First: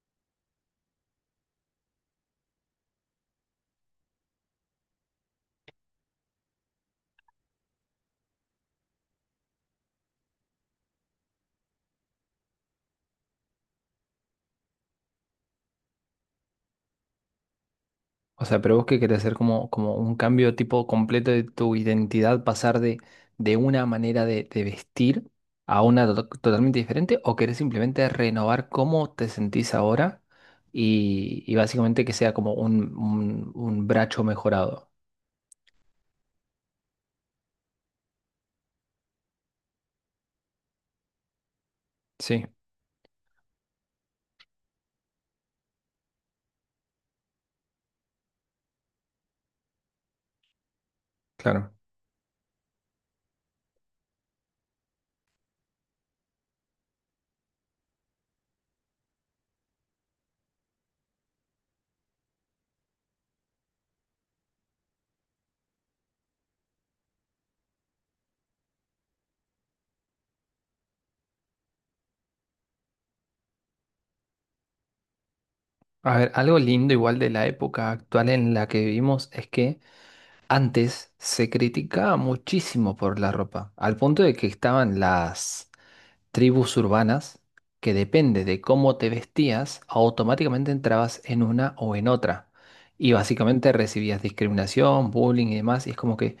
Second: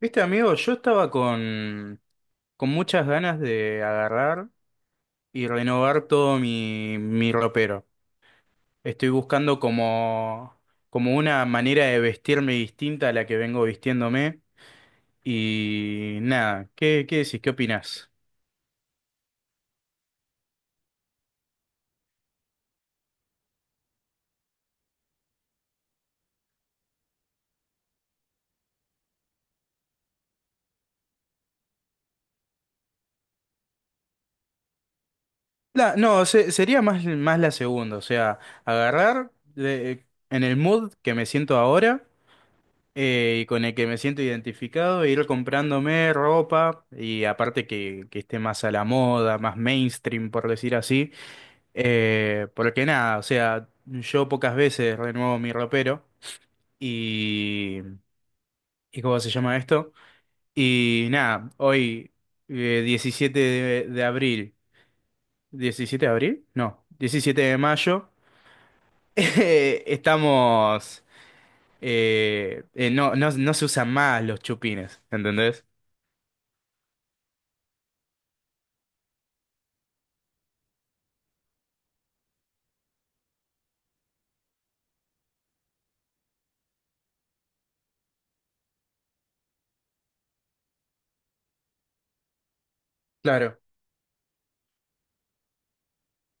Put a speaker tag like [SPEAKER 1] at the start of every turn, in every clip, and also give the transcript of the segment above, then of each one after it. [SPEAKER 1] Viste, amigo, yo estaba con muchas ganas de agarrar y renovar todo mi ropero. Estoy buscando como una manera de vestirme distinta a la que vengo vistiéndome. Y nada, ¿qué decís? ¿Qué opinás?
[SPEAKER 2] O sea, pero vos que querés hacer como un cambio tipo completo de tu identidad, pasar de una manera de vestir a una totalmente diferente, o querés simplemente renovar cómo te sentís ahora y básicamente que sea como un bracho mejorado.
[SPEAKER 1] La, no, sería más la segunda, o sea, agarrar en el mood que me siento ahora.
[SPEAKER 2] Sí,
[SPEAKER 1] Eh, y con el que me siento identificado, e ir comprándome ropa y aparte que esté más a la moda, más mainstream, por decir así.
[SPEAKER 2] claro.
[SPEAKER 1] Porque nada, o sea, yo pocas veces renuevo mi ropero y, ¿y cómo se llama esto? Y nada, hoy 17 de abril, ¿17 de abril? No, 17 de mayo, estamos... no, no se usan más los chupines, ¿entendés?
[SPEAKER 2] A ver, algo lindo igual de la época actual en la que vivimos es que antes se criticaba muchísimo por la ropa, al punto de que estaban las tribus urbanas que depende de cómo te vestías, automáticamente entrabas en una o en otra. Y
[SPEAKER 1] Claro.
[SPEAKER 2] básicamente recibías discriminación, bullying y demás. Y es como que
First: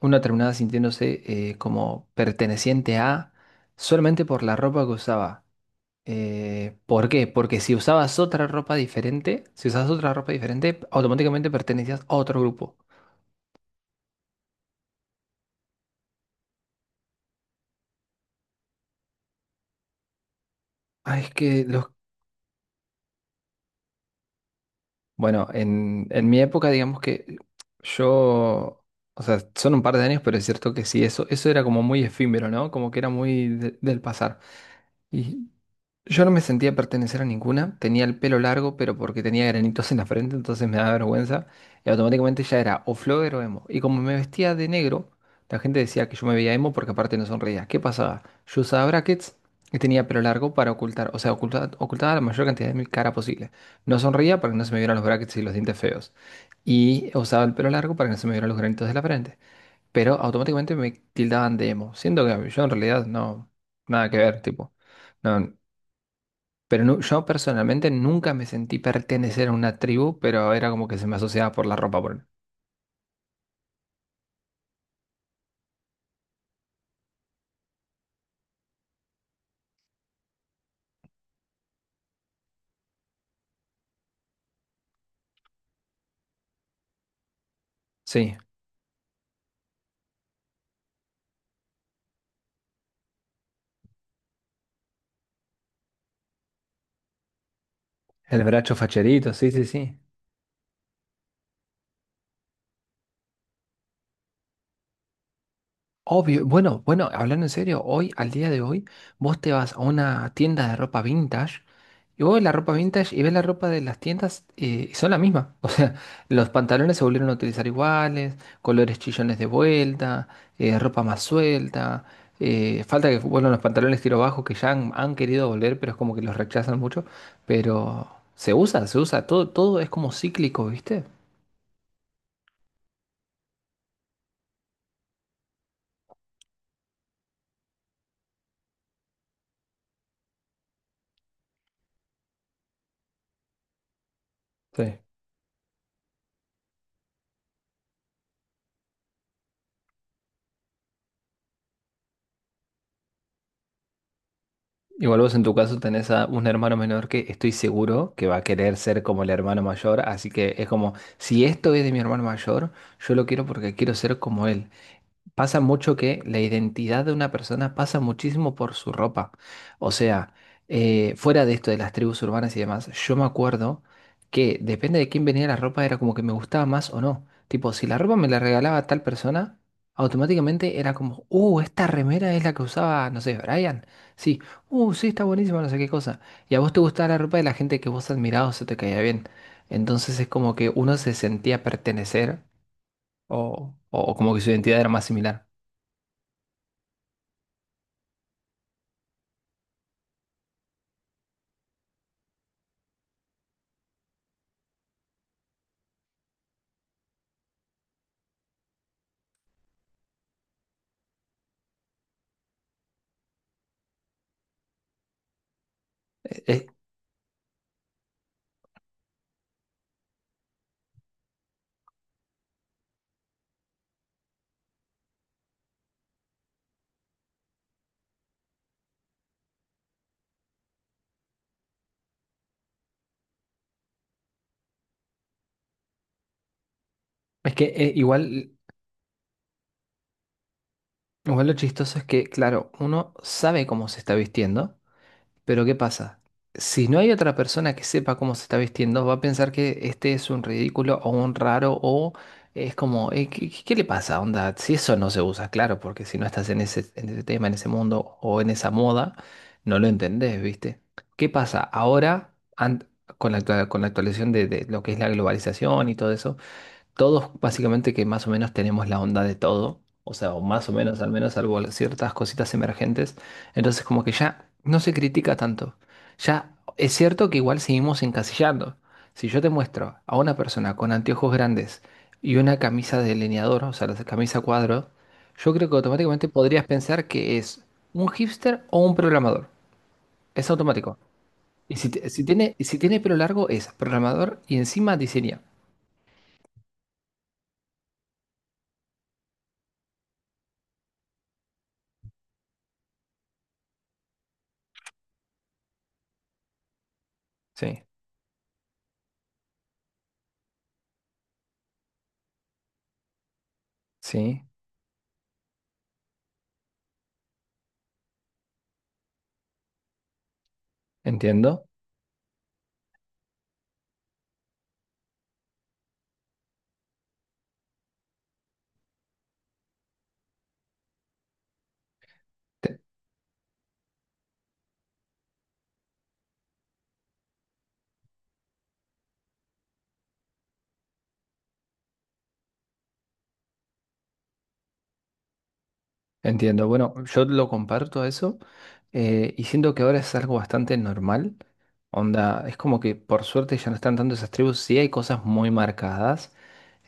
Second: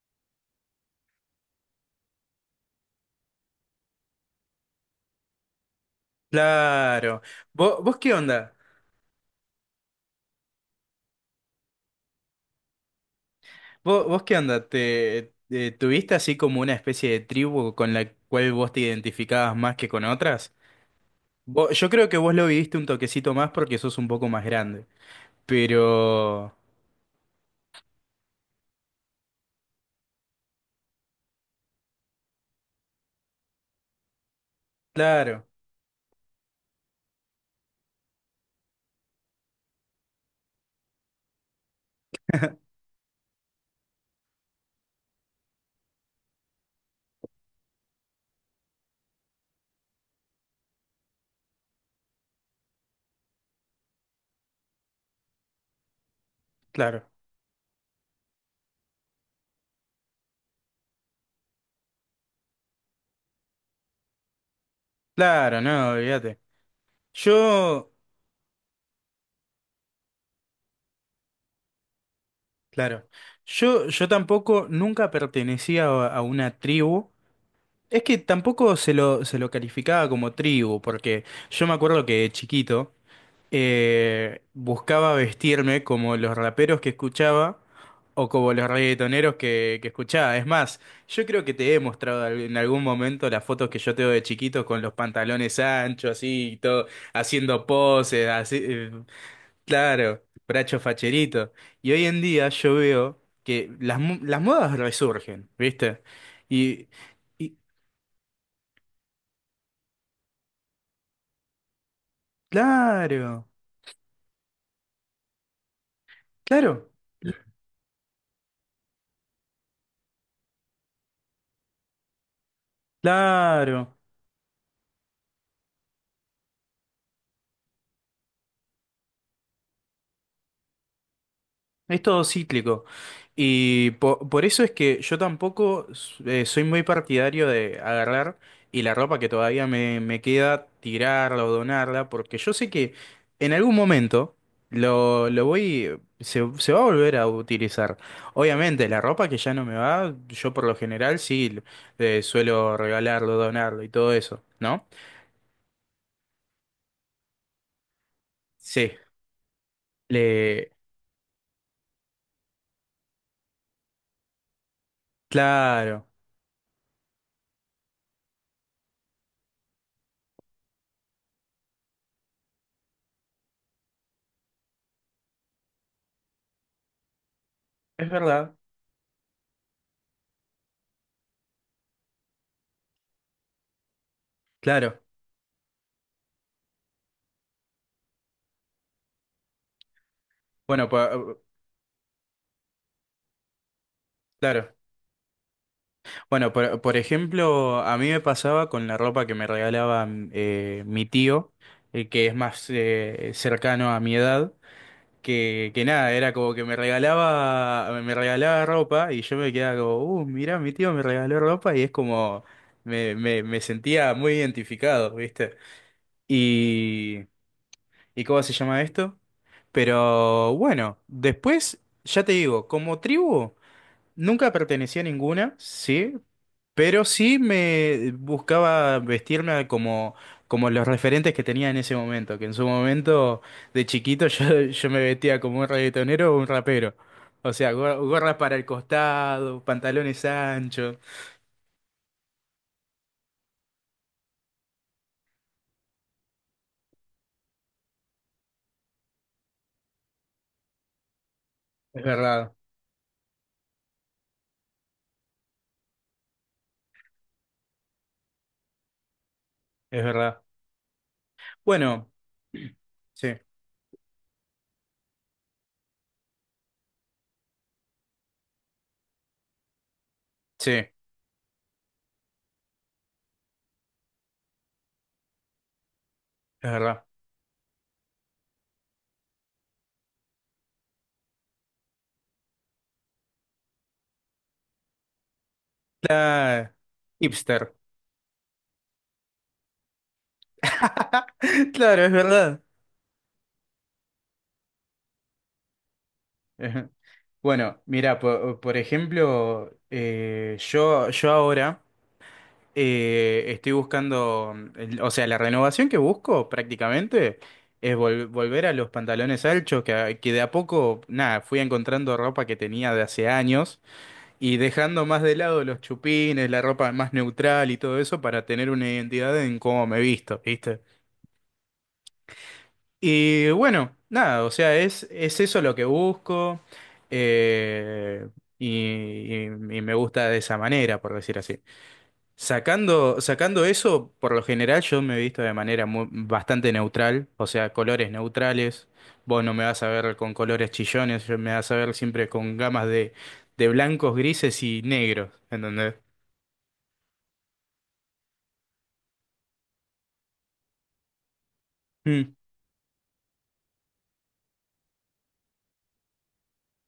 [SPEAKER 2] uno terminaba sintiéndose como perteneciente a solamente por la ropa que usaba. ¿Por
[SPEAKER 1] Claro.
[SPEAKER 2] qué? Porque si
[SPEAKER 1] ¿Vos qué
[SPEAKER 2] usabas otra
[SPEAKER 1] onda?
[SPEAKER 2] ropa diferente, si usabas otra ropa diferente, automáticamente pertenecías a otro grupo.
[SPEAKER 1] ¿Vos qué onda? ¿Te, tuviste así como una especie de tribu con la cual vos te identificabas más que con otras?
[SPEAKER 2] Ay, es que
[SPEAKER 1] Yo
[SPEAKER 2] los...
[SPEAKER 1] creo que vos lo viviste un toquecito más porque sos un poco más grande.
[SPEAKER 2] Bueno, en mi
[SPEAKER 1] Pero...
[SPEAKER 2] época, digamos que yo, o sea, son un par de años, pero es cierto que sí, eso era como muy efímero, ¿no? Como que era muy del pasar.
[SPEAKER 1] Claro,
[SPEAKER 2] Y yo no me sentía pertenecer a ninguna. Tenía el pelo largo, pero porque tenía granitos en la frente, entonces me daba vergüenza. Y automáticamente ya era o flogger o emo. Y como me vestía de negro, la gente decía que yo me veía emo porque aparte no sonreía. ¿Qué pasaba? Yo usaba brackets y tenía pelo largo para ocultar, o sea, ocultaba la mayor cantidad de mi cara posible. No sonreía para que no se me vieran los brackets y los dientes feos.
[SPEAKER 1] claro.
[SPEAKER 2] Y usaba el pelo largo para que no se me vieran los granitos de la frente, pero automáticamente me tildaban de emo, siendo que yo en realidad no, nada que ver, tipo, no,
[SPEAKER 1] Claro, no, olvídate.
[SPEAKER 2] pero yo personalmente
[SPEAKER 1] Yo...
[SPEAKER 2] nunca me sentí pertenecer a una tribu, pero era como que se me asociaba por la ropa, por...
[SPEAKER 1] Claro. Yo tampoco nunca pertenecía a una tribu. Es que tampoco se lo calificaba como tribu, porque yo me acuerdo que de chiquito buscaba vestirme como los raperos que escuchaba o
[SPEAKER 2] Sí,
[SPEAKER 1] como los reggaetoneros que escuchaba. Es más, yo creo que te he mostrado en algún momento las fotos que yo tengo de chiquito con los pantalones anchos, así, y todo, haciendo poses,
[SPEAKER 2] el
[SPEAKER 1] así,
[SPEAKER 2] bracho facherito, sí, sí, sí.
[SPEAKER 1] claro, bracho facherito. Y hoy en día yo veo que las, las modas resurgen, ¿viste?
[SPEAKER 2] Obvio, bueno,
[SPEAKER 1] Y.
[SPEAKER 2] bueno, hablando en
[SPEAKER 1] Y
[SPEAKER 2] serio, hoy, al día de hoy, vos te vas a una tienda de ropa vintage. Y vos ves la ropa vintage y ves la
[SPEAKER 1] claro,
[SPEAKER 2] ropa de las tiendas y son la misma. O sea, los
[SPEAKER 1] claro,
[SPEAKER 2] pantalones se volvieron a utilizar iguales, colores chillones de vuelta, ropa más suelta. Falta que vuelvan los
[SPEAKER 1] claro.
[SPEAKER 2] pantalones tiro bajo que ya han querido volver, pero es como que los rechazan mucho. Pero se usa, se usa. Todo, todo es como cíclico, ¿viste?
[SPEAKER 1] Es todo cíclico. Y por eso es que yo tampoco soy muy partidario de agarrar y la ropa que todavía me queda, tirarla o donarla, porque yo sé que en algún momento
[SPEAKER 2] Sí.
[SPEAKER 1] lo voy, se va a volver a utilizar. Obviamente, la ropa que ya no me va, yo por lo general sí suelo regalarlo, donarlo y todo eso, ¿no?
[SPEAKER 2] Igual vos en tu caso tenés a un hermano menor que estoy seguro que va a querer
[SPEAKER 1] Sí,
[SPEAKER 2] ser como el hermano mayor, así que es
[SPEAKER 1] le...
[SPEAKER 2] como, si esto es de mi hermano mayor, yo lo quiero porque quiero ser como él. Pasa mucho
[SPEAKER 1] Claro,
[SPEAKER 2] que la identidad de una persona pasa muchísimo por su ropa. O sea, fuera de esto de las tribus urbanas y demás, yo me acuerdo que depende de quién venía la ropa, era como que me gustaba más o no. Tipo, si la
[SPEAKER 1] es
[SPEAKER 2] ropa me la
[SPEAKER 1] verdad.
[SPEAKER 2] regalaba tal persona, automáticamente era como, esta remera es la que usaba, no sé, Brian. Sí,
[SPEAKER 1] Claro,
[SPEAKER 2] sí, está buenísima, no sé qué cosa. Y a vos te gustaba la ropa de la gente que vos admirabas o se te caía bien. Entonces es como que
[SPEAKER 1] bueno,
[SPEAKER 2] uno se
[SPEAKER 1] por,
[SPEAKER 2] sentía pertenecer o como que su
[SPEAKER 1] claro.
[SPEAKER 2] identidad era más similar.
[SPEAKER 1] Bueno, por ejemplo, a mí me pasaba con la ropa que me regalaba mi tío, el que es más cercano a mi edad, que nada, era como que me regalaba ropa y yo me quedaba como, mirá, mi tío me regaló ropa y es como, me sentía muy identificado, ¿viste?
[SPEAKER 2] Es,
[SPEAKER 1] Y, ¿Y cómo se llama esto? Pero bueno, después, ya te digo, como tribu. Nunca pertenecí a ninguna, sí, pero sí me buscaba vestirme como, como los referentes que tenía en ese momento, que en su momento de chiquito yo me vestía como un reggaetonero o un rapero. O
[SPEAKER 2] es que
[SPEAKER 1] sea, gorras
[SPEAKER 2] igual,
[SPEAKER 1] para el costado, pantalones anchos.
[SPEAKER 2] igual lo chistoso es que, claro, uno sabe cómo se está vistiendo, pero ¿qué pasa? Si no hay otra persona que sepa cómo se está vistiendo, va a pensar que este es un ridículo o un raro
[SPEAKER 1] Es
[SPEAKER 2] o
[SPEAKER 1] verdad,
[SPEAKER 2] es como, ¿qué le pasa? Onda, si eso no se usa, claro, porque si no estás en ese tema, en ese mundo o en esa moda, no lo
[SPEAKER 1] es
[SPEAKER 2] entendés,
[SPEAKER 1] verdad.
[SPEAKER 2] ¿viste? ¿Qué pasa?
[SPEAKER 1] Bueno,
[SPEAKER 2] Ahora,
[SPEAKER 1] sí,
[SPEAKER 2] con la actualización de lo que es la globalización y todo eso. Todos básicamente que más o menos tenemos la onda de todo, o sea, o más
[SPEAKER 1] sí,
[SPEAKER 2] o
[SPEAKER 1] es
[SPEAKER 2] menos, al menos salvo ciertas cositas emergentes, entonces como que ya no se critica tanto. Ya es
[SPEAKER 1] verdad.
[SPEAKER 2] cierto que igual seguimos encasillando. Si yo te muestro a una persona con anteojos grandes y una camisa de delineador, o sea, la camisa cuadro, yo creo que automáticamente podrías
[SPEAKER 1] La
[SPEAKER 2] pensar que es
[SPEAKER 1] hipster.
[SPEAKER 2] un hipster o un programador. Es automático. Y si,
[SPEAKER 1] Claro,
[SPEAKER 2] te-
[SPEAKER 1] es
[SPEAKER 2] si tiene,
[SPEAKER 1] verdad.
[SPEAKER 2] si tiene pelo largo, es programador y encima diseña.
[SPEAKER 1] Ajá. Bueno, mira, por ejemplo, yo ahora estoy buscando, o sea, la renovación que busco prácticamente
[SPEAKER 2] Sí,
[SPEAKER 1] es volver a los pantalones anchos, que, que de a poco, nada, fui encontrando ropa que tenía de hace años
[SPEAKER 2] sí,
[SPEAKER 1] y dejando más de lado los chupines, la ropa más neutral y todo eso para tener una identidad en cómo me visto, ¿viste?
[SPEAKER 2] entiendo.
[SPEAKER 1] Y bueno, nada, o sea, es eso lo que busco eh, y, y me gusta de esa manera, por decir así.
[SPEAKER 2] Te-
[SPEAKER 1] Sacando, sacando eso, por lo general yo me he visto de manera bastante neutral, o sea, colores neutrales. Vos no me vas a ver con colores chillones, yo me vas a ver siempre con gamas de blancos, grises y negros, ¿entendés?
[SPEAKER 2] Entiendo. Bueno, yo lo comparto a eso, y siento que ahora es algo bastante normal.
[SPEAKER 1] Mm,
[SPEAKER 2] Onda, es como que por suerte ya no están tanto esas tribus. Sí hay cosas muy marcadas,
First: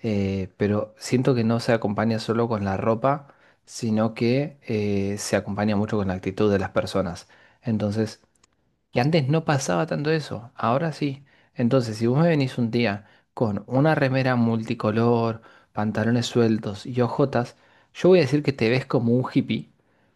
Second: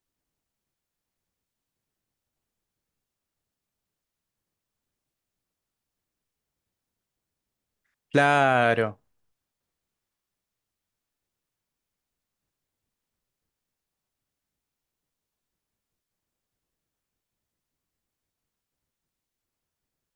[SPEAKER 2] pero siento que no se acompaña solo con la ropa, sino que se acompaña mucho con la actitud de las personas. Entonces,
[SPEAKER 1] claro,
[SPEAKER 2] que antes no pasaba tanto eso, ahora sí. Entonces, si vos me venís un día con una remera multicolor, pantalones sueltos y ojotas, yo voy a decir que te ves como un hippie,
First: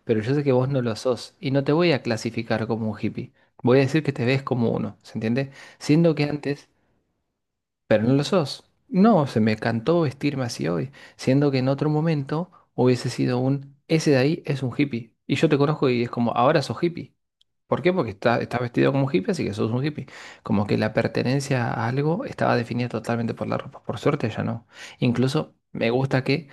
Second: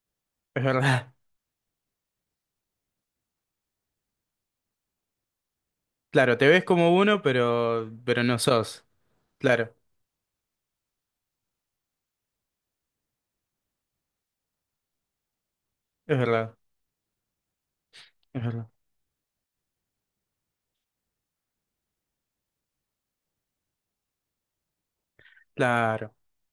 [SPEAKER 2] pero yo sé que
[SPEAKER 1] es
[SPEAKER 2] vos no lo
[SPEAKER 1] verdad.
[SPEAKER 2] sos y no te voy a clasificar como un hippie. Voy a decir que te ves como uno, ¿se entiende? Siendo que
[SPEAKER 1] Claro, te ves
[SPEAKER 2] antes,
[SPEAKER 1] como uno,
[SPEAKER 2] pero no lo
[SPEAKER 1] pero no
[SPEAKER 2] sos.
[SPEAKER 1] sos.
[SPEAKER 2] No, se me
[SPEAKER 1] Claro,
[SPEAKER 2] cantó vestirme así hoy, siendo que en otro momento hubiese sido un, ese de ahí es un hippie. Y yo te conozco y es
[SPEAKER 1] es
[SPEAKER 2] como,
[SPEAKER 1] verdad.
[SPEAKER 2] ahora sos hippie. ¿Por qué? Porque está-
[SPEAKER 1] Es
[SPEAKER 2] estás
[SPEAKER 1] verdad.
[SPEAKER 2] vestido como un hippie, así que sos un hippie. Como que la pertenencia a algo estaba definida totalmente por la ropa. Por suerte ya no. Incluso me
[SPEAKER 1] Claro.
[SPEAKER 2] gusta que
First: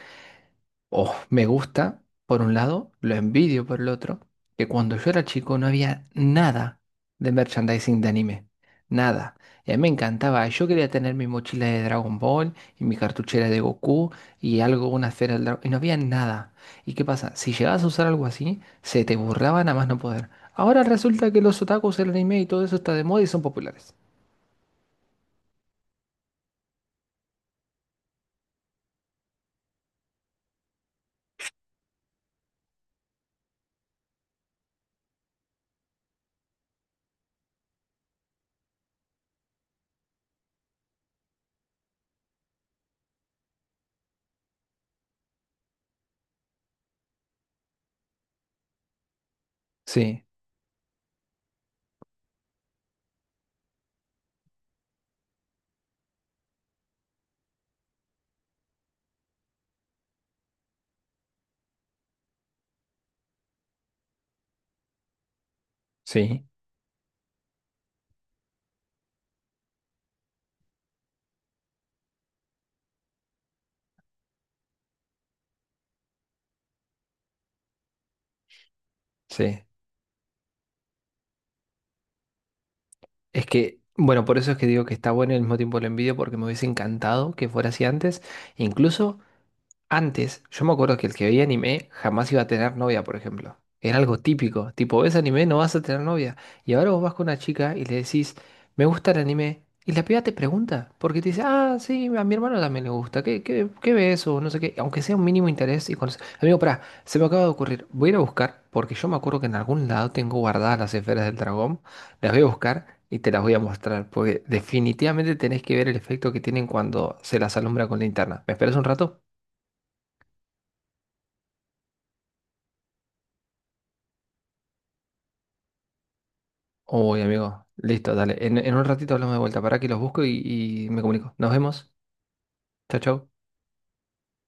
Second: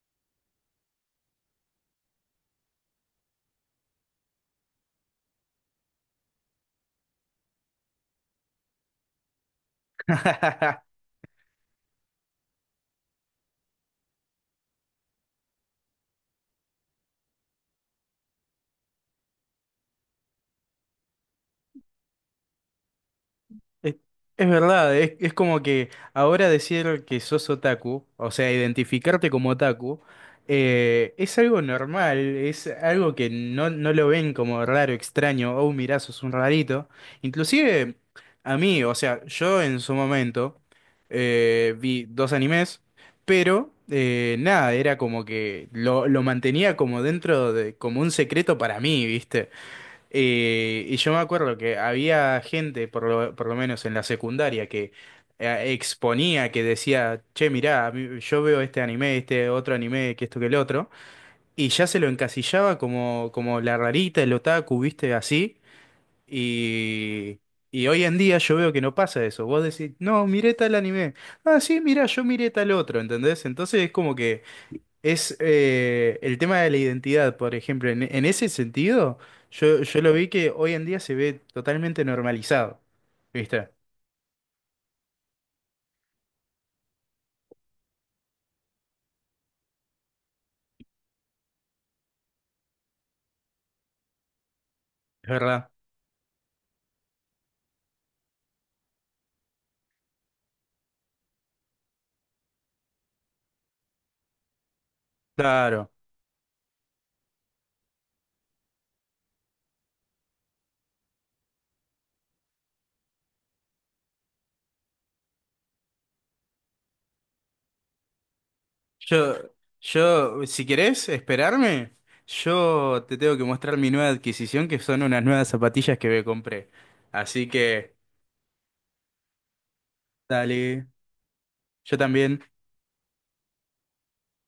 [SPEAKER 2] Oh, me gusta, por un lado, lo envidio por el otro, que cuando yo era chico no había nada de merchandising de anime, nada. Y a mí me encantaba, yo quería tener mi mochila de Dragon Ball y mi cartuchera de Goku y algo, una esfera del dragón, y no había nada. ¿Y qué pasa? Si llegabas a usar algo así, se te burlaban a más no poder. Ahora resulta que los otakus, el anime y todo eso está de moda y son populares.
[SPEAKER 1] Es, es verdad, es como que ahora decir que sos otaku, o sea, identificarte como otaku, es algo normal, es algo que no, no lo ven como raro, extraño, oh, mirá, sos un rarito. Inclusive a mí, o sea, yo en su momento vi dos animes, pero nada, era como que lo mantenía como dentro de, como un secreto para mí, ¿viste?
[SPEAKER 2] Sí,
[SPEAKER 1] Y yo me acuerdo que había gente, por lo menos en la secundaria, que exponía, que decía, che, mirá, yo veo este anime, este otro anime, que esto, que el otro, y ya se lo encasillaba como, como la rarita, el otaku, viste, así,
[SPEAKER 2] sí,
[SPEAKER 1] y, y hoy en día yo veo que no pasa eso, vos decís, no, miré tal anime, ah, sí, mirá, yo miré tal otro, ¿entendés? Entonces es como que... Es el tema de la identidad, por ejemplo. En ese sentido,
[SPEAKER 2] sí.
[SPEAKER 1] yo lo vi que hoy en día se ve totalmente normalizado.
[SPEAKER 2] Es
[SPEAKER 1] ¿Viste?
[SPEAKER 2] que, bueno, por eso es que digo que está bueno y al mismo tiempo lo envidio porque me hubiese encantado que fuera así antes. Incluso antes, yo me acuerdo que el que veía anime jamás iba a tener novia, por ejemplo. Era algo típico. Tipo, ves
[SPEAKER 1] Es
[SPEAKER 2] anime, no
[SPEAKER 1] verdad.
[SPEAKER 2] vas a tener novia. Y ahora vos vas con una chica y le decís, me gusta el anime. Y la piba te pregunta, porque te dice, ah, sí, a mi hermano también le gusta. ¿Qué ves? O no sé qué. Aunque sea un mínimo interés
[SPEAKER 1] Claro.
[SPEAKER 2] y Amigo, pará, se me acaba de ocurrir. Voy a ir a buscar, porque yo me acuerdo que en algún lado tengo guardadas las esferas del dragón. Las voy a buscar y te las voy a mostrar, porque definitivamente tenés que ver el efecto que tienen cuando se las alumbra con linterna. ¿Me esperas un rato?
[SPEAKER 1] Yo, yo, si querés esperarme, yo te tengo que mostrar mi nueva adquisición, que son unas nuevas zapatillas que me compré.
[SPEAKER 2] Uy,
[SPEAKER 1] Así
[SPEAKER 2] amigo.
[SPEAKER 1] que,
[SPEAKER 2] Listo, dale. En un ratito hablamos de vuelta. Para que los busco y,
[SPEAKER 1] dale.
[SPEAKER 2] y me comunico. Nos vemos.
[SPEAKER 1] Yo también.
[SPEAKER 2] Chao, chao.